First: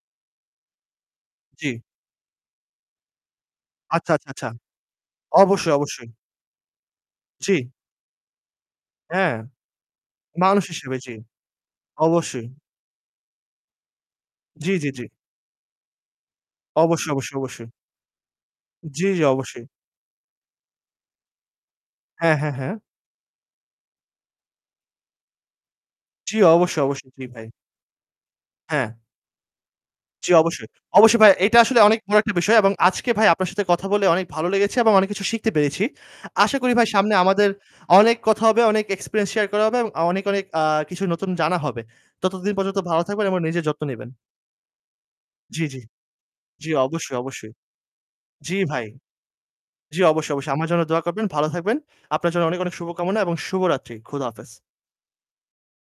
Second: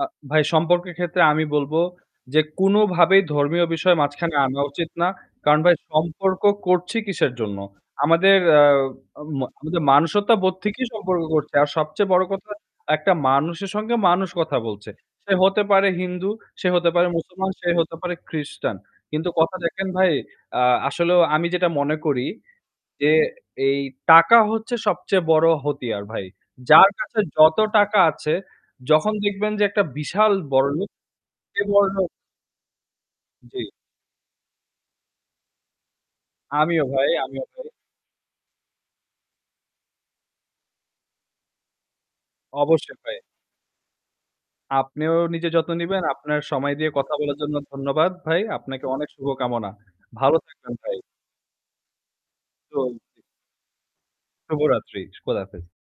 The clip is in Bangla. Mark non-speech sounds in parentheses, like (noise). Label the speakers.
Speaker 1: আ ভাই সম্পর্কের ক্ষেত্রে আমি বলব
Speaker 2: জি।
Speaker 1: যে কোনোভাবেই ধর্মীয় বিষয়
Speaker 2: আচ্ছা, আচ্ছা,
Speaker 1: মাঝখানে
Speaker 2: আচ্ছা।
Speaker 1: আনা উচিত না। কারণ ভাই
Speaker 2: অবশ্যই, অবশ্যই।
Speaker 1: সম্পর্ক করছি কিসের
Speaker 2: জি।
Speaker 1: জন্য? আমাদের আ
Speaker 2: হ্যাঁ।
Speaker 1: ম আমাদের মনুষ্যত্ববোধ
Speaker 2: মানুষ
Speaker 1: থেকেই
Speaker 2: হিসেবে, জি।
Speaker 1: সম্পর্ক করছে। আর সবচেয়ে বড়
Speaker 2: অবশ্যই।
Speaker 1: কথা একটা মানুষের সঙ্গে মানুষ কথা
Speaker 2: জি, জি,
Speaker 1: বলছে।
Speaker 2: জি।
Speaker 1: সে হতে পারে হিন্দু, সে হতে পারে
Speaker 2: অবশ্যই, অবশ্যই,
Speaker 1: মুসলমান,
Speaker 2: অবশ্যই।
Speaker 1: সে হতে পারে খ্রিস্টান।
Speaker 2: জি, জি,
Speaker 1: কিন্তু কথা
Speaker 2: অবশ্যই।
Speaker 1: দেখেন ভাই, আ আসলেও আমি যেটা মনে করি
Speaker 2: হ্যাঁ, হ্যাঁ, হ্যাঁ।
Speaker 1: যে এই টাকা হচ্ছে সবচেয়ে বড় হাতিয়ার ভাই।
Speaker 2: জি, অবশ্যই,
Speaker 1: যার
Speaker 2: অবশ্যই।
Speaker 1: কাছে
Speaker 2: জি ভাই।
Speaker 1: যত টাকা আছে
Speaker 2: হ্যাঁ।
Speaker 1: যখন দেখবেন যে একটা
Speaker 2: জি,
Speaker 1: বিশাল
Speaker 2: অবশ্যই।
Speaker 1: বড়োলোক,
Speaker 2: অবশ্যই ভাই, এটা
Speaker 1: সেই
Speaker 2: আসলে অনেক
Speaker 1: বড়োলোক
Speaker 2: বড় একটা বিষয় এবং আজকে ভাই আপনার
Speaker 1: জি।
Speaker 2: সাথে কথা বলে অনেক ভালো লেগেছে এবং অনেক কিছু শিখতে পেরেছি। আশা করি
Speaker 1: আমিও
Speaker 2: ভাই
Speaker 1: ভাই,
Speaker 2: সামনে
Speaker 1: আমিও
Speaker 2: আমাদের
Speaker 1: ভাই।
Speaker 2: অনেক কথা হবে, অনেক experience share করা হবে এবং অনেক, অনেক আ কিছু নতুন জানা হবে। ততদিন পর্যন্ত
Speaker 1: অবশ্যই
Speaker 2: ভালো
Speaker 1: ভাই।
Speaker 2: থাকবেন এবং নিজের যত্ন নিবেন।
Speaker 1: আপনিও নিজের
Speaker 2: জি,
Speaker 1: যত্ন
Speaker 2: জি।
Speaker 1: নিবেন। আপনার
Speaker 2: জি,
Speaker 1: সময় দিয়ে কথা
Speaker 2: অবশ্যই,
Speaker 1: বলার
Speaker 2: অবশ্যই।
Speaker 1: জন্য ধন্যবাদ ভাই।
Speaker 2: জি, ভাই।
Speaker 1: আপনাকে অনেক শুভকামনা।
Speaker 2: জি, অবশ্যই,
Speaker 1: ভালো
Speaker 2: অবশ্যই। আমার
Speaker 1: থাকবেন
Speaker 2: জন্য
Speaker 1: ভাই।
Speaker 2: দোয়া করবেন। ভালো থাকবেন। আপনার জন্য অনেক, অনেক শুভকামনা
Speaker 1: (unintelligible)
Speaker 2: এবং শুভরাত্রি। খোদা হাফেজ।
Speaker 1: শুভরাত্রি। সু খোদা হাফেজ।